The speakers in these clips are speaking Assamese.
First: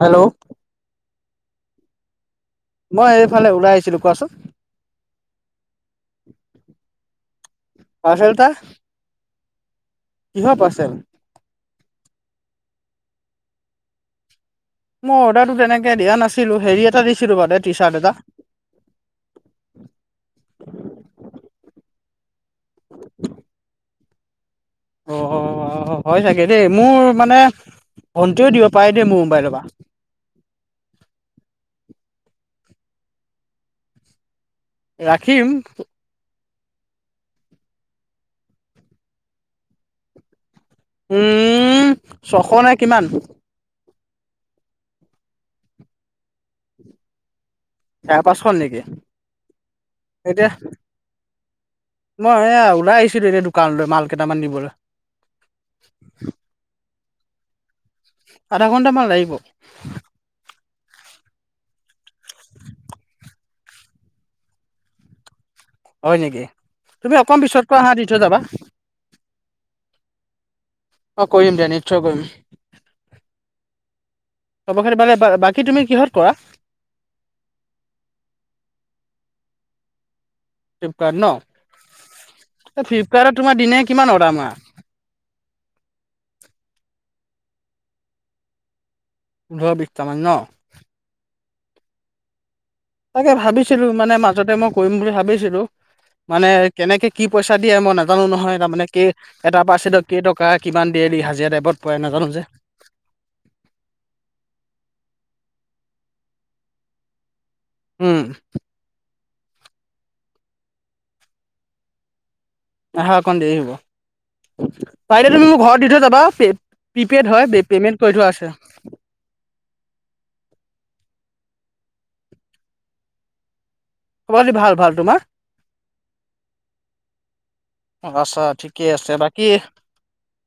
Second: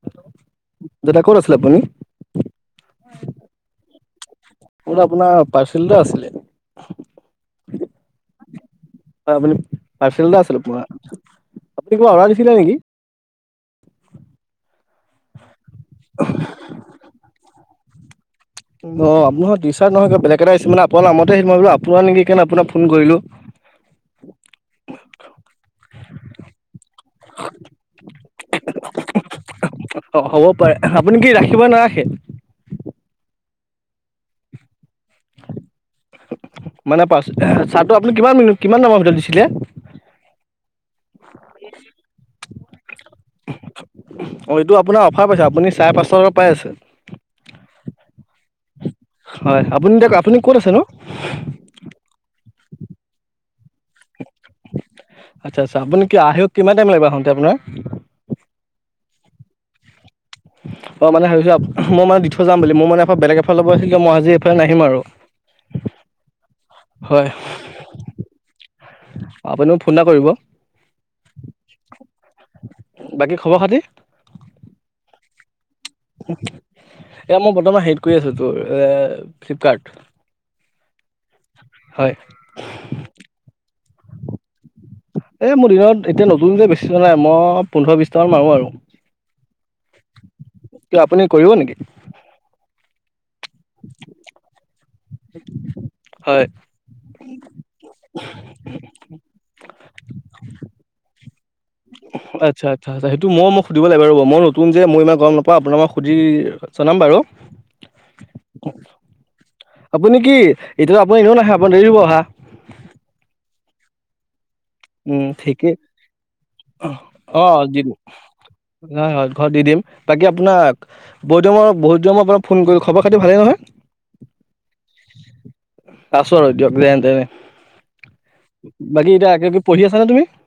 হেল্ল' দেউতা ক'ত আছিলে আপুনি মই এইফালে ওলাই আহিছিলোঁ, কোৱাচোন। মই বোলো আপোনাৰ পাৰ্চেল এটা আছিলে। পাৰ্চেল এটা আপুনি পাৰ্চেল এটা কিহৰ আছিল পাৰ্চেল আপোনাৰ। আপুনি কিবা অৰ্ডাৰ দিছিলে নেকি মই অৰ্ডাৰটো তেনেকে দিয়া নাছিলোঁ। হেৰি এটা দিছিলোঁ বাৰু টি চাৰ্ট এটা। অ' আপোনাৰ টি চাৰ্ট নহয় কিবা বেলেগ এটা আহিছে আপোন নামতে আহিছে মই বোলো আপোনাৰ আপোনাৰ নেকি সেই কাৰণে আপোনাক ফোন কৰিলোঁ। অহ' হয় চাগে দেই মোৰ মানে ভণ্টিও দিব পাৰে দেই মোৰ মোবাইলৰ পৰা অ' হ'ব পাৰে, আপুনি কি ৰাখিব নে নাৰাখে। ৰাখিম। মানে পা চাৰ্টটো আপুনি কিমান কিমান দামৰ ভিতৰত দিছিলে উম ছশ নে কিমান [unintelligible] অ' এইটো আপোনাৰ অফাৰ পাইছে আপুনি চাৰে পাঁচশ টকাত পাই আছে। চাৰে পাঁচশ হ'ল নেকি হয়, আপুনি এতিয়া আপুনি ক'ত আছে নো মই এয়া ওলাই আহিছিলোঁ এতিয়া দোকানলৈ মাল কেইটামান নিবলৈ আচ্ছা, আচ্ছা আপুনি কি আহক কিমান টাইম লাগিব আহোতে আপোনাৰ আধা ঘণ্টামান লাগিব। অ' মানে আজি ভাবিছো মই মানে দি থৈ যাম বুলি মোৰ মানে এফ বেলেগ এফালে যাব আছিল মই আজি এইফালে নাহিম আৰু হয়ঁ নেকি? তুমি হয় অকণ পিছতকৈ আহা দি থৈ যাবা। আপুনি মোক ফোন এটা কৰিব অঁ কৰিমদে নিচ্ছয় কৰিম। বাকী খবৰ খাতি চবকে সিপাকে বা বাকী তুমি কিহত কৰা? এ মই বৰ্তমান হেট কৰি আছোঁ তোৰ এ ফ্লিপকাৰ্ট। ফ্লিপকাৰ্ট ন হয় এই ফ্লিপকাৰ্টত তোমাৰ দিনে কিমান অৰ্ডাৰ মৰা? এই মোৰ দিনত এতিয়া নতুন বেছি নোলায়। মই পোন্ধৰ বিশটা মান মাৰো আৰু। পোন্ধৰ বিশছটা মান ন। কিয় আপুনি কৰিব নেকি? তাকে ভাবিছিলোঁ মানে মাজতে মোক। কৰিম বুলি ভাবিছিলোঁ, হয় মানে কেনেকে কি পইচা দিয়ে, মই নাজানোঁ নহয়। তাৰমানে কি- এটা পাৰ্চছেডক কেই টকা কিমান দেয়ে হাজিৰা টাইপট। আচ্ছা। আচ্ছা, আচ্ছা সেইটো মই মোক সুধিব লাগিব ৰ' মই নতুন যে মই ইমান গ'ম নাপাওঁ। আপোনাক মই সুধি জনাম বাৰু। উমঁ। আপুনি কি এতিয়াতো আপুনি এনেও নাহে, আপুনি দেৰি হ'ব অহা। আহা অকণ দেৰি হ'ব, উম, পাৰিলে তুমি মোক ঠিকেই ঘৰত দি থৈ যাবা? প্ৰিপেড অঁ হয়ঁ, দিম পেমেণ্ট কৰি থোৱা আছে। হয় হয় ঘৰত দি দিম বাকী আপোনাক বহুতৰ বহুত দিনৰ মই আপোনাক ফোন কৰিলোঁ। খবৰ খাতি ভালেই নহয়? খবৰ খাটি ভাল ভাল তোমাৰ? আছোঁ আৰু যেনেতেনে - আছা, ঠিকে আছে বাকী- ওম।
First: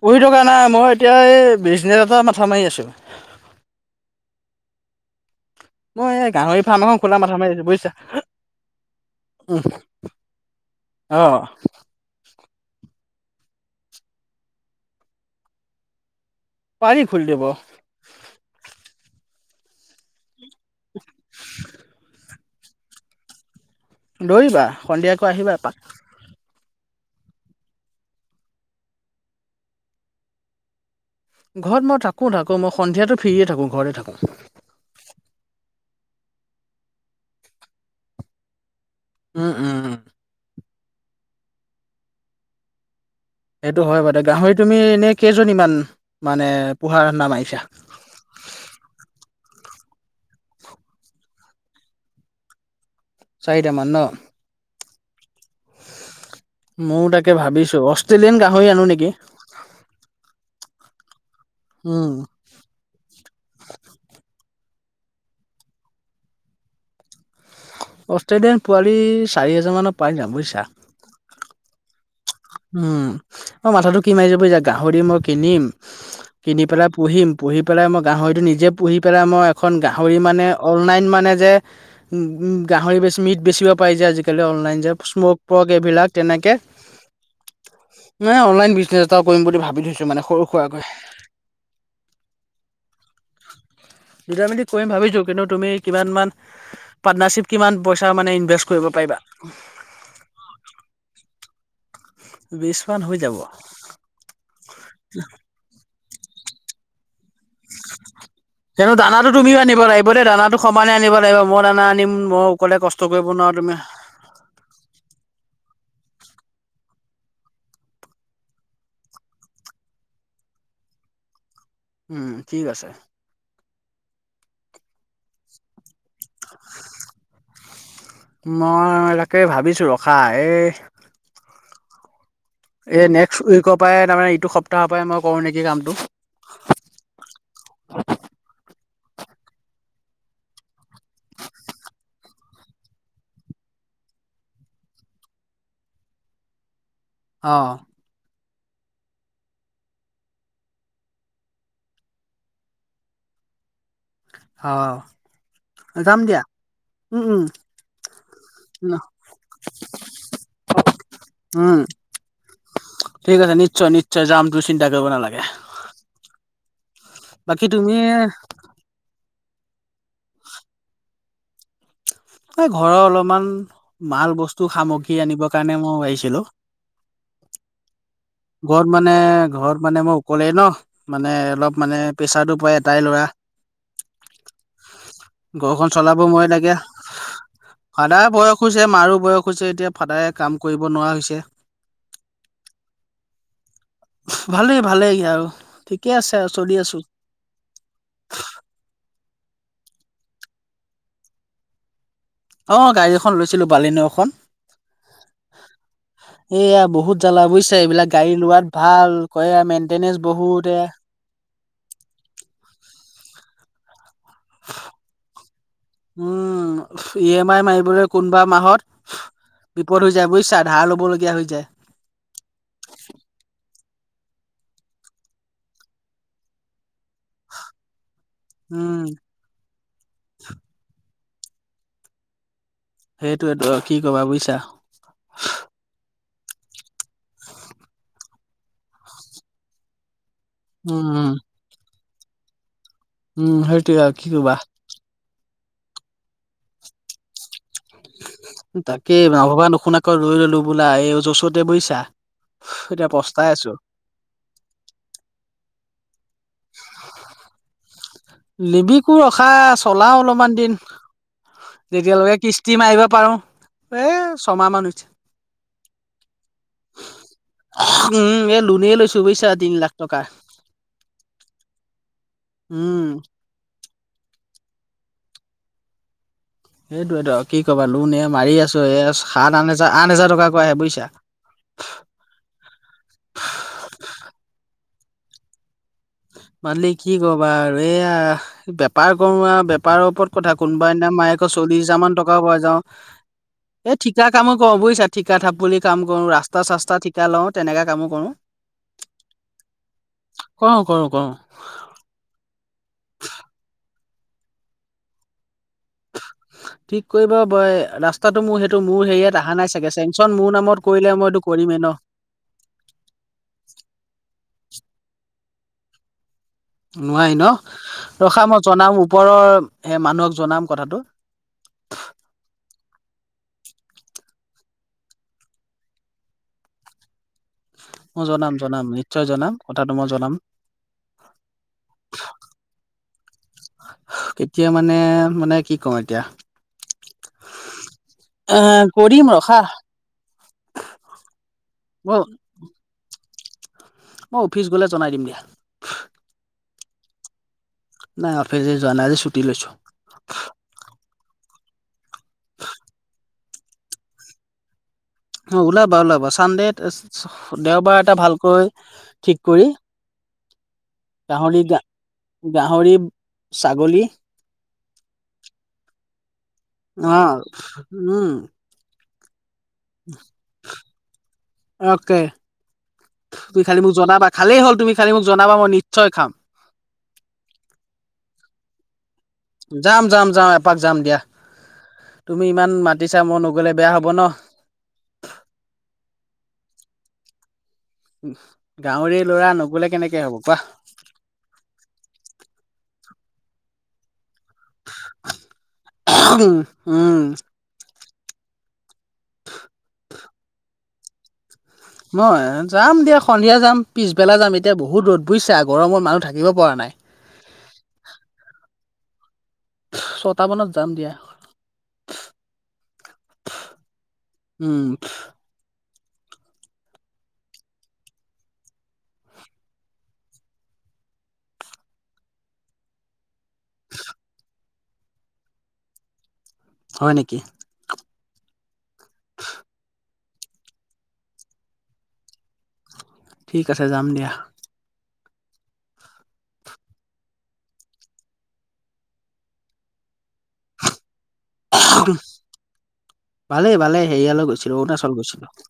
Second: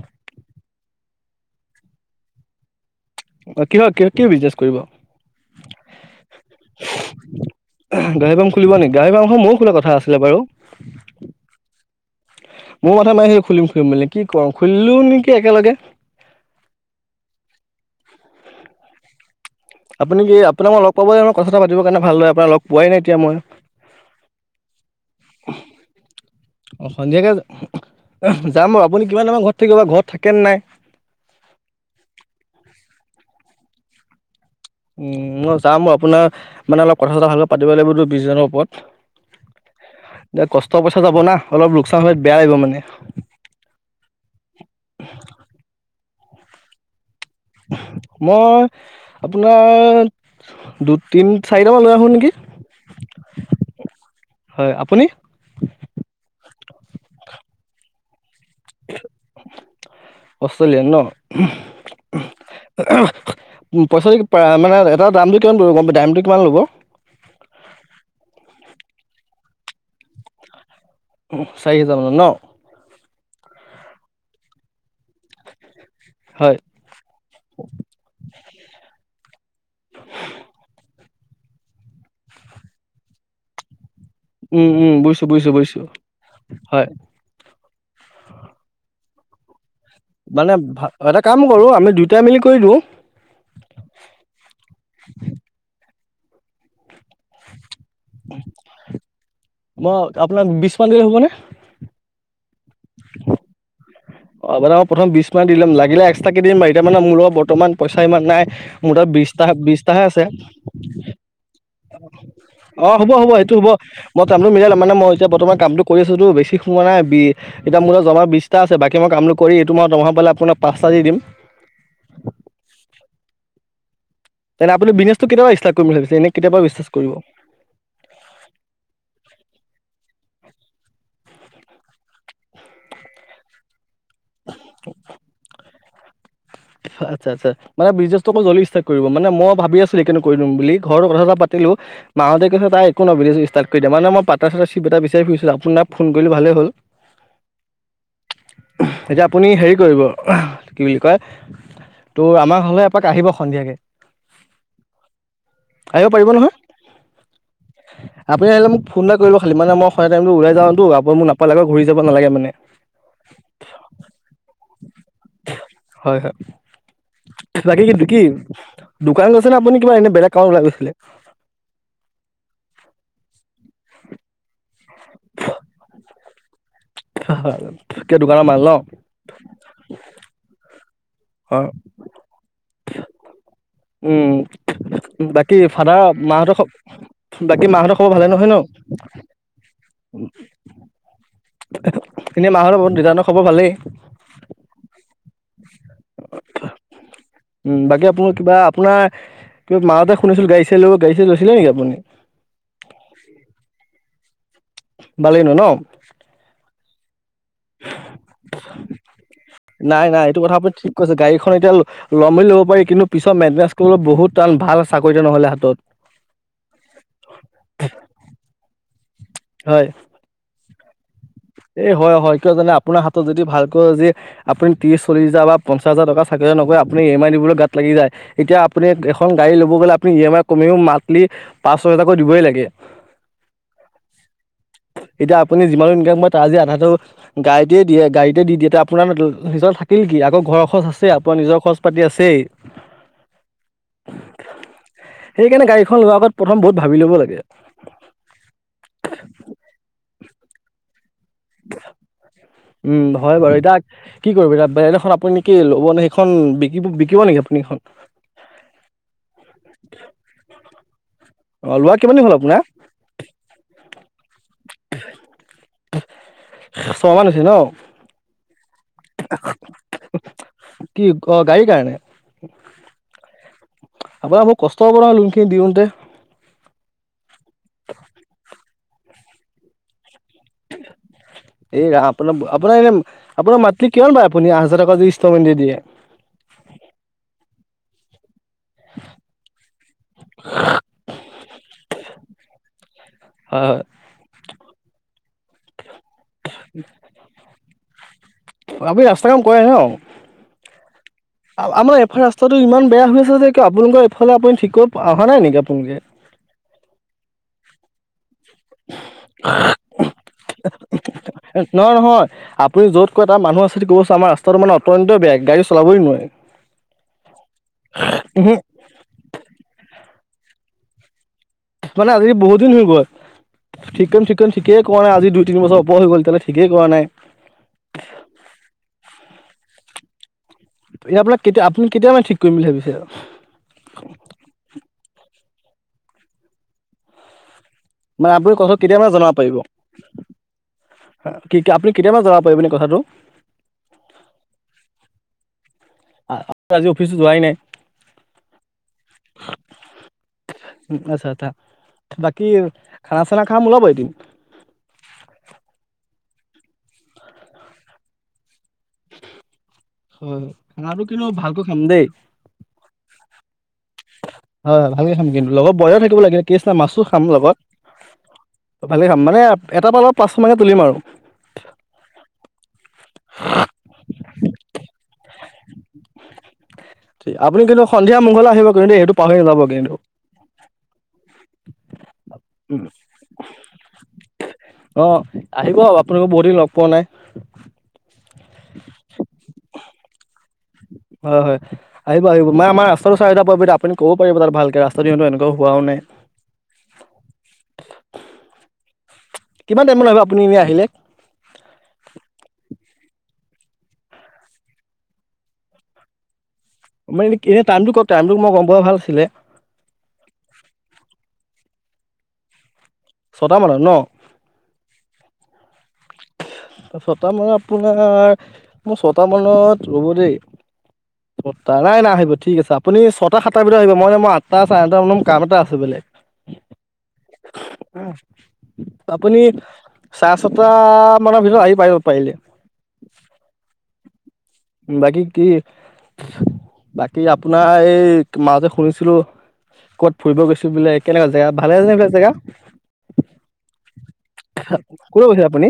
পঢ়ী থকা নাই মই এতিয়া এই বিজনেছ এটা মাথা মাৰি আছোঁ। কিহত কি কি বিজনেছ কৰিবা। মই এই গাহৰি ফাৰ্ম এখন খোলা মাথা মাৰি আছো বুজিছা গাহৰি ফাৰ্ম খুলিব নেকি গাহৰি ফাৰ্ম ময়ো খোলা আছিলে বাৰু। অঁ! মোৰ মথা নাই স খুলিম খুলিম মেলি কি কৰওঁ খুলিলো নেকি একেলগে পাৰী খুলি দিব। আপুনি কি আপোনাক মই লগ পাব মই কথা পাতিৰ কাৰণে ভাল হয় আপোনাক লগ পোৱাই নাই এতিয়া মই। দোৰিবা সন্ধিয়াকৈ আহিবা এপাক। অঁ সন্ধিয়াকৈ যাম বাৰু আপুনি কিমান সময় ঘৰত থাকিব বা ঘৰত থাকেনে নাই? ঘৰত মই থাকোঁ থাকোঁ মই সন্ধিয়াটো ফ্ৰিয়ে থাকোঁ ঘৰতে থাকোঁ। উমঁ মই যাম বাও আপোনাৰ মানে অলপ কথা চথা ভালকৈ পাতিব লাগিবত বিশছজনৰ ওপৰত। উমঁ উমঁ! এতিয়া কষ্ট পইচা যাব না অলপ লোকচান হ'লে বেয়া লাগিব মানে। সেইটো হয় বাইদে গাহৰি তুমি এনেই কেইজনীমান মানে পোহাৰ ৰান্দা মাই- মই আপোনাৰ দু তিনি চাৰিটামান লৈ আহোঁ নেকি? চাৰিটামান ন। হয়ঁ আপুনি? ময়ো তাকে ভাবিছোঁ অষ্ট্ৰেলিয়ান গাহৰি আনো নেকি? অষ্ট্ৰেলিয়ান ন! ওম! ওঁম পইচাটো মানে এটা দামটো কিমান পৰিব গম দামটো কিমান ল'ব? অষ্ট্ৰেলিয়ান পোৱালি চাৰি হেজাৰ মানত পাই যাম বুজিছা। চাৰি হোজাৰ মানত ন। উম, অ, মাথাটো কি মাৰিচো বুইচা গাহৰি মই কিনিম হয় কিনি পেলাই পুহিম। পুহি পেলাই মই গাহৰিটো নিজে পুহি পেলাই মই এখন গাহৰি মানে অনলাইন মানে যে উম-উম গাহৰি বেছি মিট বেচিব পাৰি যে আজিকালি উম অনলাইন উম যে বুজিছো স্ম'ক বুজিছো পৰ্ক বুজিছো এইবিলাক তেনেকৈ হয় মানে অনলাইন বিজনেছ এটাও কৰিম বুলি ভাবি থৈছো। সৰু মানে সুৰাকৈ ভা এটা কাম কৰো আমি দুইটাই মিলি কৰি দিওঁ। দুটা মিলি কৰিম ভাবিছোঁ কিন্তু তুমি কিমান মান পাৰ্টনাৰশ্বিপ কিমান পইচা মানে ইনভেষ্ট কৰিব পাৰিবা? মই আপোনাক বিশ মান দিলে হ'বনে? বিছমান হৈ যাব। অ, মানে মই প্ৰথম বিশ মান দি ল'ম লাগিলে এক্সট্ৰাকৈ দিম বৰু এতিয়া মানে মোৰ লগত বৰ্তমান পইচা ইমান নাই। মোৰ কিন্তু তাত দানাটো বিশটা তুমিও আনিব বিশটাহে লাগিব আছে দেই দানাটো সমানে আনিব লাগিব মই দানা আনিম মই অকলে অ, কষ্ট হ'ব কৰিব হ'ব নোৱাৰো সেইটো হ'ব। তুমি মই কামটো মিলাই ল'ম মানে মই এতিয়া বৰ্তমান কামটো কৰি আছোতো বেছি সোমাৱা নাই বি এতিয়া মোৰ জমা বিছটা আছে, বা মই কামতো কৰি এইটো মাহত দৰমহা পালে আপোনাক পাঁচ এটা দি দিম। উম, ঠিক আছে। তেনে আপুনি বিজনেছটো কেতিয়া পা ইষ্টাৰ্ট কৰিম বুলি ভাবিছে? এনে কেতিয়াবা বিচনেচ কৰিব? মই তাকে ভাবিছোঁ ৰখা এই এই নেক্স উইকৰ পৰাই তাৰমানে এইটো সপ্তাহৰ পৰাই মই কৰোঁ নেকি কামটো। আটচ্ছা আটচ্ছা। মানে বিজনেছটো আকৌ জ ল্দি ষ্টাৰ্ট কৰিব মানে মই ভাবি আছিলোঁ [unintelligible] কৰি দিম বুলি ঘৰৰ কথা এটা পাতিলোঁ। মাহঁতে কৈছে তাই একো ন [unintelligible] ষ্টাৰ্ট কৰি দে মানে মই পটা চাটা চিপ এটা বিচাৰি ফুৰিছো আপোনাক ফোন কৰিলো ভাল হ'ল। [unintelligible] অ'। এতিয়া আপুনি হেৰি কৰিব কি বুলি কয় ত', আমাৰ ঘৰলে এপাক আহিব সন্ধিয়াকে। অ, আহিব যাম পাৰিব দিয়া, নহয় উম, উম। আপুনি আহিলে মোক ফোন এটা কৰিব খালি মানে মই খোৱা টাইমতো ওলাই যাওঁতো আপোনি মোক নাপালে উম ঘূৰি যাব নালাগে মানে। ঠিক আছে নিশ্চয় নিশ্চয় যাম তুমি চিন্তা কৰিব নালাগে। হয়, হয়। বাকী কিন্ত কি? দোকানত গৈছে নে কিবা এনে বেলেগ কামত ওলাই গৈছিলে? এ ঘৰৰ অলপমান মাল বস্তু সামগ্ৰী আনিবৰ কাৰণে মই আহিছিলো। [unintelligible] কিবা দোকানৰ মাল ন ঘৰত মানে ঘৰত মানে মই উকলেই ন, মানে হয় অলপ মানে প্ৰেছাৰটো পৰে এটাই ল'ৰা। উম, বাকী ঘৰখন ফাদাৰ মাহঁতৰ খব বাকী মাহঁতৰ খব ফাদাৰৰ বয়স হৈছে মাৰো বয়স হৈছে এতিয়া ফাদাৰে কাম কৰিব নোৱাৰা হৈছে। এনেই মাহঁতৰ দেতাহঁতৰ খবৰ ভালেই। ভালেই ভালেই আৰু ঠিকে আছে আৰু চলি আছো। উম, বাকী আপোন কিবা আপোনাৰ কিবা মাজতে শুনিছিলো গাড়ী চাই লব গাড়ী চাই লৈছিলে নেকি আপুনি? অ, গাড়ী এখন লৈছিলোঁ বালিন' এখন। বালিন' ন'? এইয়া বহুত জ্বালা বুজিছে এইবিলাক গাড়ী লোৱাত ভাল কয় নাই মেনটেনেইন্চ নাই এইটো কথা বহুতে আপুনি এ ঠিক গাড়ীখন এতিয়া ল'ম বুলি ল'ব পাৰি কিন্তু পিছত মেন্তেনেচ কৰিবলৈ টান ভাল চাকৰি এটা নহ'লে হাতত। উম, ই এম আই মাৰিবলৈ কোনোবা মাহত বিপদ হৈ হৈ যায় বুজিছা, ধাৰ ল'বলগীয়া হৈ যায়। এ, হয় হয় কিয় জানে আপোনাৰ হাতত যদি ভালকৈ যে আপুনি ত্ৰিছ চল্লিছ হাজাৰ বা পঞ্চাছ হাজাৰ টকাৰ চাকৰি এটা নকৰে আপুনি ই এম আই দিব মোৰো গাত লাগি যায়, এতিয়া আপুনি উম এখন গাড়ী ল'ব গ'লে আপুনি ই এম আই কমেও মান্থলি পাঁচ ছয় হজাৰাকৈ দিবই লাগে। সেইটোৱেতো আৰু কি ক'বা বুজিছা। এতিয়া আপুনি যিমানেই [unintelligible] আজি আধাটো গাড়ীতে দিয়ে, গাড়ীতে দি দিয়ে আপোনালৈ নিজৰ থাকিল কি আকৌ ঘৰৰ খৰচ উম আছে, উম আপোনাৰ নিজৰ খৰচ পাতি আছেই। উম, সেইটোয়ে আৰু কি ক'বা। সেইকাৰণে গাড়ীখন লোৱাৰ আগত প্ৰথম বহুত ভাবি ল'ব লাগে। তাকে নভবা নোশুনাকে লৈ ল'লোঁ বোলা এই য'চত এতিয়া বুজিছা, এতিয়া উম হয় পস্তাই বাৰু আছোঁ। এতিয়া কি কৰিব এতিয়া বেলেগ এখন আপুনি ল'ব নে সেইখন বিকিব নেকি আপুনি এইখন? নিবিকো ৰখা চলাও অলপমান দিন। অ লোৱা কিমান দিন হ'ল যেতিয়ালৈকে আপোনাৰ কিস্তি মাৰিব পাৰোঁ, এ, ছমাহ মান হৈছে। ছমাহ মান হৈছে ন'? উম, এ, লোনেই লৈছোঁ বুইছা তিনি লাখ টকা। কি অ' গাড়ীৰ কাৰণে? উম। আপোনাৰ বহুত কষ্ট হ'ব নহয় লোনখিনি দিওঁতে। সেইটোৱেতো কি ক'বা লোন এ, মাৰি আছোঁ, এই সাত আঠ হাজাৰ টকাকৈ আহে বুজিছা। এই ৰাম, আপোনা আপোনাৰ মান্থলী কিমান পায় আপুনি আঠ হাজাৰ টকা যদি ইনষ্টলমেণ্টে দিয়ে? মান্থলী কি ক'বা আৰু এইয়া। বেপাৰ কৰোঁ আৰু বেপাৰৰ ওপৰত কথা, কোনোবা এদিনা মাহেকত আকৌ চল্লিশ হাজাৰ মান টকাও পাই যাওঁ। হয় হয়। এই ঠিকা কামে কৰোঁ বুজিছা, ঠিকা থাপলী কাম কৰোঁ ৰাস্তা ৰাস্তা চাস্তা ঠিকা লওঁ তেনেকা কামো কৰোঁ। আপুনি ৰাস্তা কাম কৰে ন আমাৰ এফাল ৰাস্ত ৰাস্তাটো ইমান বেয়া হৈ আছে যে কিয় আপোনালোকৰ এই ফালে আপুনি কি ঠিক কৰিব পৰা নাই নেকি আপোনালোকে। ঠিক কৰিব বই পা ৰাস্তাটো মোৰ সেই মোৰ হেৰিয়াত আহা নাই চাগে, চেংচন মোৰ নামত কৰিলে মই এইটো কৰিমেই ন'। হয়, আপ পুনি য'ত কৰে তাত মানুহ আছে ক'বচোন, আমাৰ ৰাস্তাটো মান অত্যন্তই বেয়া গাডী চলাবই নোৱাৰি। নোৱাৰি ন' ৰখা মই জনাম ওপৰৰ সেই মানুহক জনাম কথাটো। মানে আজি বহু দিন হৈ গ'ল। ঠিক কৰিম ঠিক কৰিম ঠিকেই কৰা নাই, আজি দুই তিনি বছৰ ওপৰত হৈ গ'ল এতিয়ালৈ ঠিকেই কৰা নাই। মই জনাম জনাম, নিশ্চয় জনাম কথাটো মই জনাম। এয়া আপোনাক কেতিয়া আপুনি কেতিয়া মানে ঠিক কৰিম বুলি ভাবিছে? কেতিয়া মানে মানে কি ক'ম এতিয়া মানে আপুনি এ কথাটো কেতিয়া মানে কৰিম জনাব পাৰিব, ৰখা কি কি আপুনি কেতিয়া মই মানে জনাব পাৰিব এনে কথাটো? মই অফিচ গ'লে জনাই দিম দিয়া। আ, আজি অফিচো যোৱাই নাই। নাই অফিচে যোৱা নাই, আজি ছুটি লৈছোঁ। আচ্ছা আচ্ছা, বাকী খানা চানা খাম ওলাবা এদিন। অ ওলাবা ওলাবা চানডেত, দেওবাৰ এটা ভালকৈ ঠিক কৰি হয় হয় খানাটো কিন্তু ভালটো গাহৰি খাম দেই। গাহৰি ছাগলী হয় হয় ভালকে খাম কিন্তু লগত বইলাৰ থাকিব লাগে কেছ নাই, মাছো অ খাম লগত। উম ভালে খাম মানে এটা পা পাঁচ মানে তুলিম আৰু। খালী মোক জনাবা, খালেই হ'ল তুমি খালী মোক জনাবা মই নিশ্চয় খাম। আপুনি কিন্তু সন্ধিয়া মোৰ ঘৰলৈ আহিব কিন্তু সেইটো পাহৰি নাযাব কিন্তু যাম যাম যাম এপাক যাম দিয়া, তুমি ইমান মাতিছা মই নগ'লে বেয়া হ'ব ন। অ আহিব আপোনালোকক বহু দিন লগ পোৱা নাই। গাঁৱৰেই ল'ৰা নগলে কেনেকে হ'ব, কোৱা? হয় হয়। আহিব আহিব মই আমাৰ ৰাস্তটো চাই এটা পাব আপুনি ক'ব পাৰিব তাত ভালকে ৰাস্তাটো সিহঁত এনেকুৱা হোৱাও নাই। উম। কিমান টাইমত আহিব আপুনি আহিলে? মই যাম দিয়া সন্ধিয়া যাম পিছবেলা যাম এতিয়া বহুত ৰ'দ বুজিছা, গৰমত মানুহ থাকিব পৰা নাই। ম এই কি টাইমটো ক টাইমোটো মই গম পোৱা ভাল আছিলে। ছটা মানত যাম দিয়া। ছটা মানত ন? উম। ছটামান আপোনাৰ মোৰ ছটামানত ৰ'ব দেই ছটা নাই নাই আহিব ঠিক আছে, আ পুনি ছটা সাতটাৰ ভিতৰত আহিব মই মই আঠটা চাৰে নটা মানত মোৰ কাম এটা আছে বেলেগ। হয় নেকি? উ আপুনি চাৰে ছটা মানৰ ভিতৰত আহি পাৰিব পাৰিলে। ঠিক আছে যাম দিয়া। বাকী কি, বাকী আপোনাৰ এই মা যে শুনিছিলো ক'ত ফুৰিব গৈছিলে বোলে? কেনেকা জেগা ভালে জেগৈ জেগা, ভালেই ভালেই হেৰিয়ালৈ গৈছিলো অৰুণাচল কলৈ গৈছিলো গৈছিলে আপুনি?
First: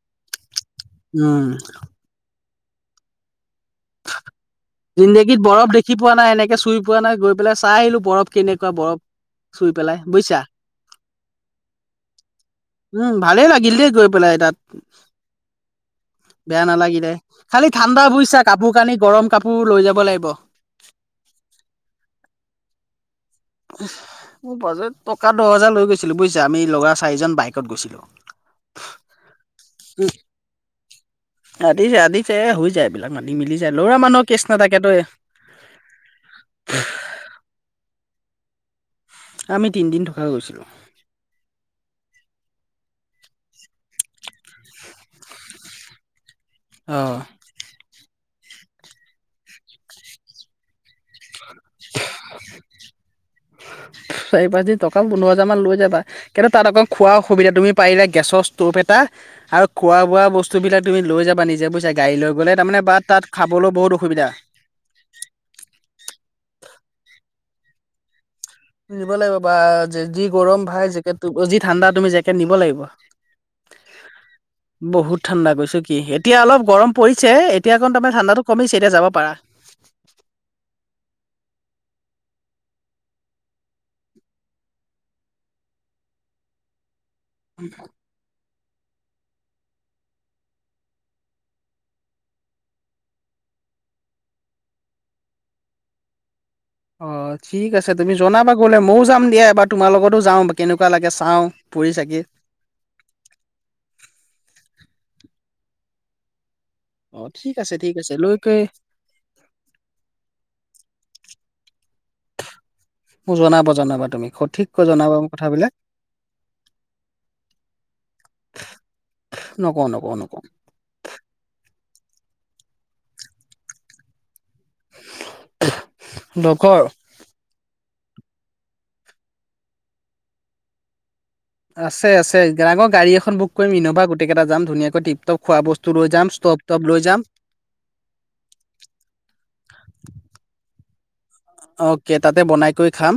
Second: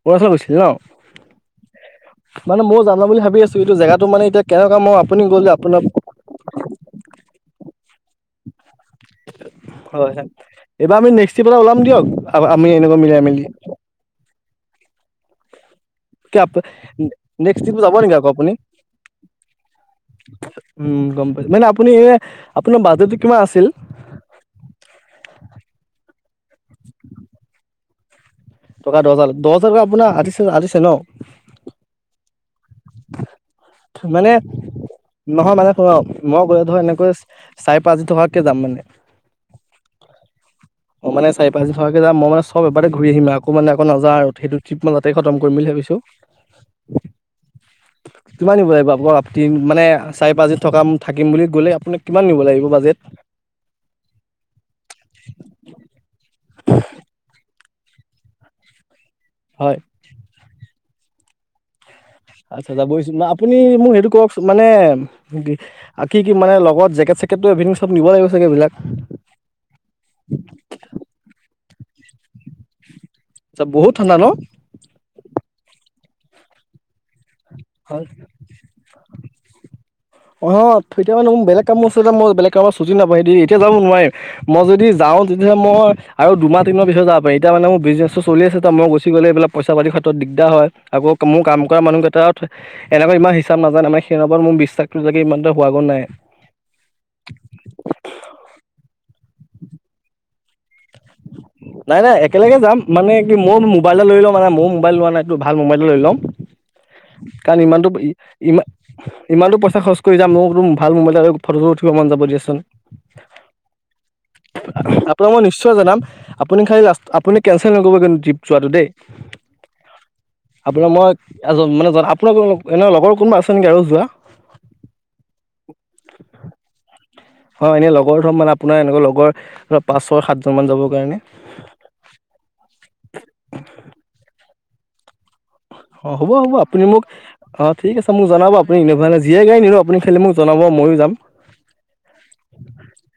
অৰুণাচল গৈছিলে ন? উম। মানে ময়ো জাবা বুলি ভাবি আছো। এইটো জেগাতটো মানে এতিয়া কেনেকুৱা মই আপুনি জিন্দগীত গ'লে বৰফ আপোনা দেখি পোৱা নাই এনেকে চুই পোৱা নাই গৈ পেলাই চাই আহিলো, বৰফ কেনেকুৱা বৰফ চুই পেলাই হয় হয় বুজিছা। এইবাৰ আমি নেক্সতি পেলায় ওলাম দিয়ক, আমি এনেকৈ মিলাই মি ভালে লাগিল দেই গৈ পেলাই তাত। কি বেয়া নালাগিলে, নেক্সট খালি ট্ৰিপ যাব ঠাণ্ডা নেকি আকৌ বুইছাত। আপুনি কাপোৰ-কানি গৰম কাপোৰ লৈ যাব লাগিব। উম গম পাইছো মানে আপুনি এ আপোনাৰ বাজেটো কিমান আছিল? মোৰ বাজেত টকা দছ হাজাৰ লৈ গৈছিলো বুজিছা, আমি লৰা চাৰিজন বাইকত গৈছিলো। টকা দহ হাজাৰ দহ হাজাৰ আপোনাৰ আতিছে আতিছে ন? আতিছে আতিছে হৈ যায়। এইবিলাক মাতি মিলি যায় ল'ৰা মানুহৰ মানে কেচ নাথাকেতো নহয় মানে শুনক, মই কৈছো ধৰ এনেকৈছ চাৰে পাঁচদিন থকাকে যাম মানে। আমি তিনদিন থকাকে গৈছিলো। অ মানে চাৰি-পাঁচদিন থকাকে যাম মই মানে চব এবাৰতে ঘূৰি আহিম, আকৌ মানে আকৌ নাযাওঁ আৰু সেইটো ট্ৰপ মই তাতে খতম কৰিম বুলি ভাবিছো। অ। কিমান নিব লাগিব আকৌ তিন মানে, চাৰি-পাঁচদিন থকাম থাকিম বুলি গ'লে আপোনাক কিমান নিব লাগিব বাজেট? চাৰি-পাঁচদিন টকা পোন্ধৰ হাজাৰ মান লৈ যাবা, কিন্তু তাত অকণ খোৱা অসুবিধা তুমি পাৰিলে গেছৰ ষ্টভ এটা আৰু হয় খোৱা-বোৱা বস্তু বিলাক তুমি লৈ যাবা, নিজে বুজিছা গাডী লৈ গ'লে আচ্ছা তাৰমানে বা যাবই চোন তাত আপুনি খাবলৈ মোক বহুত সেইটো অসুবিধা কৰকচোন মানে কি কি কি মানে লগত, জেকেট-চেকেটটো এভিনিং চব নিব লাগিব চাগে এইবিলাক? নিব লাগিব বা যি গৰম ভাই জেকট, যি ঠাণ্ডা তুমি জেকেট নিব লাগিব। আচ্ছা বহুত ঠাণ্ডা ন'। বহুত ঠাণ্ডা কৈছো কি এতিয়া অলপ গৰম পৰিছে, এতিয়া অকন হয় মানে ঠাণ্ডাতো কমিছে এতিয়া যাব পাৰা। অ', এতিয়া মানে মোৰ বেলেগ কামো আছে যে, মই বেলেগ কামত ছুটি নাপাওঁ দি এতিয়া যাব নোৱাৰে মই যদি যাওঁ তেতিয়া হ'লে মই, আৰু দুমাহ তিনিমাহ পিছত যাব পাৰি। এতিয়া মানে মোৰ বিজনেছ চলি আছে ত' মই গুচি গ'লে এইবিলাক পইচা পাতি ক্ষেত্ৰত দিগদাৰ হয়, আকৌ মোৰ কাম কৰা মানুহ কেইটাত এনেকুৱা ইমান হিচাপ নাজানে মানে, সেই ওপৰত মোৰ বিশ্বাসটো চাগে ইমান হোৱা গৈ নাই। অ', ঠিক আছে তুমি জনাবা গ'লে, ময়ো যাম দিয়া এবাৰ তোমাৰ লগতো যাওঁ। কেনেকুৱা লাগে চাওঁ ফুৰি নাই নাই চাকি একেলগে যাম। মানে কি মোৰ মোবাইল এটা লৈ লওঁ মানে, মোৰ মোবাইল লোৱা নাইটো ভাল মোবাইল এটা লৈ লম। অ ঠিক কাৰণ আছে ইমানতো ঠিক আছে লৈ কৈ ইমা ইমানতো পইচা খৰচ কৰি যাম, মইতো ভাল মোবাইল এটা লৈ ফটো-ছটো উঠিব মন যাব দিয়াচোন। মোক জনাব জনাবা তুমি সঠিক কৈ জনাবা আপোনাক মই কথাবিলাক নিশ্চয় জনাম, আপুনি খালি লাষ্ট আপুনি কেনঞ্চেল নকৰিব কিন্তু ট্ৰিপ যোৱাটো দেই। নকওঁ নকওঁ নকওঁ। আপোনাৰ মই এজন, মানে জন আপোনাৰ এনে লগৰ কোনোবা আছে নেকি আৰু যোৱা? লগৰ অ', এনে লগৰ ধৰক মানে আপোনাৰ এনেকুৱা লগৰ, ধৰ' পাঁচ চয় সাতজন মান যাবৰ কাৰণে। আছে আছে আগৰ গাড়ী এখন বুক কৰিম, ইন'ভা গোটেই কেইটা যাম ধুনীয়াকৈ টপটপ খোৱা বস্তু লৈ অ', যাম হ'ব হ'ব ষ্টভ টভ আপুনি লৈ মোক যাম অ', ঠিক আছে মোক জনাব, আপুনি ইন'ভা যিয়ে গাড়ী নিনিয়ে আপুনি খালি মোক জনাব ময়ো যাম। অকে তাতে বনাই কৰি খাম।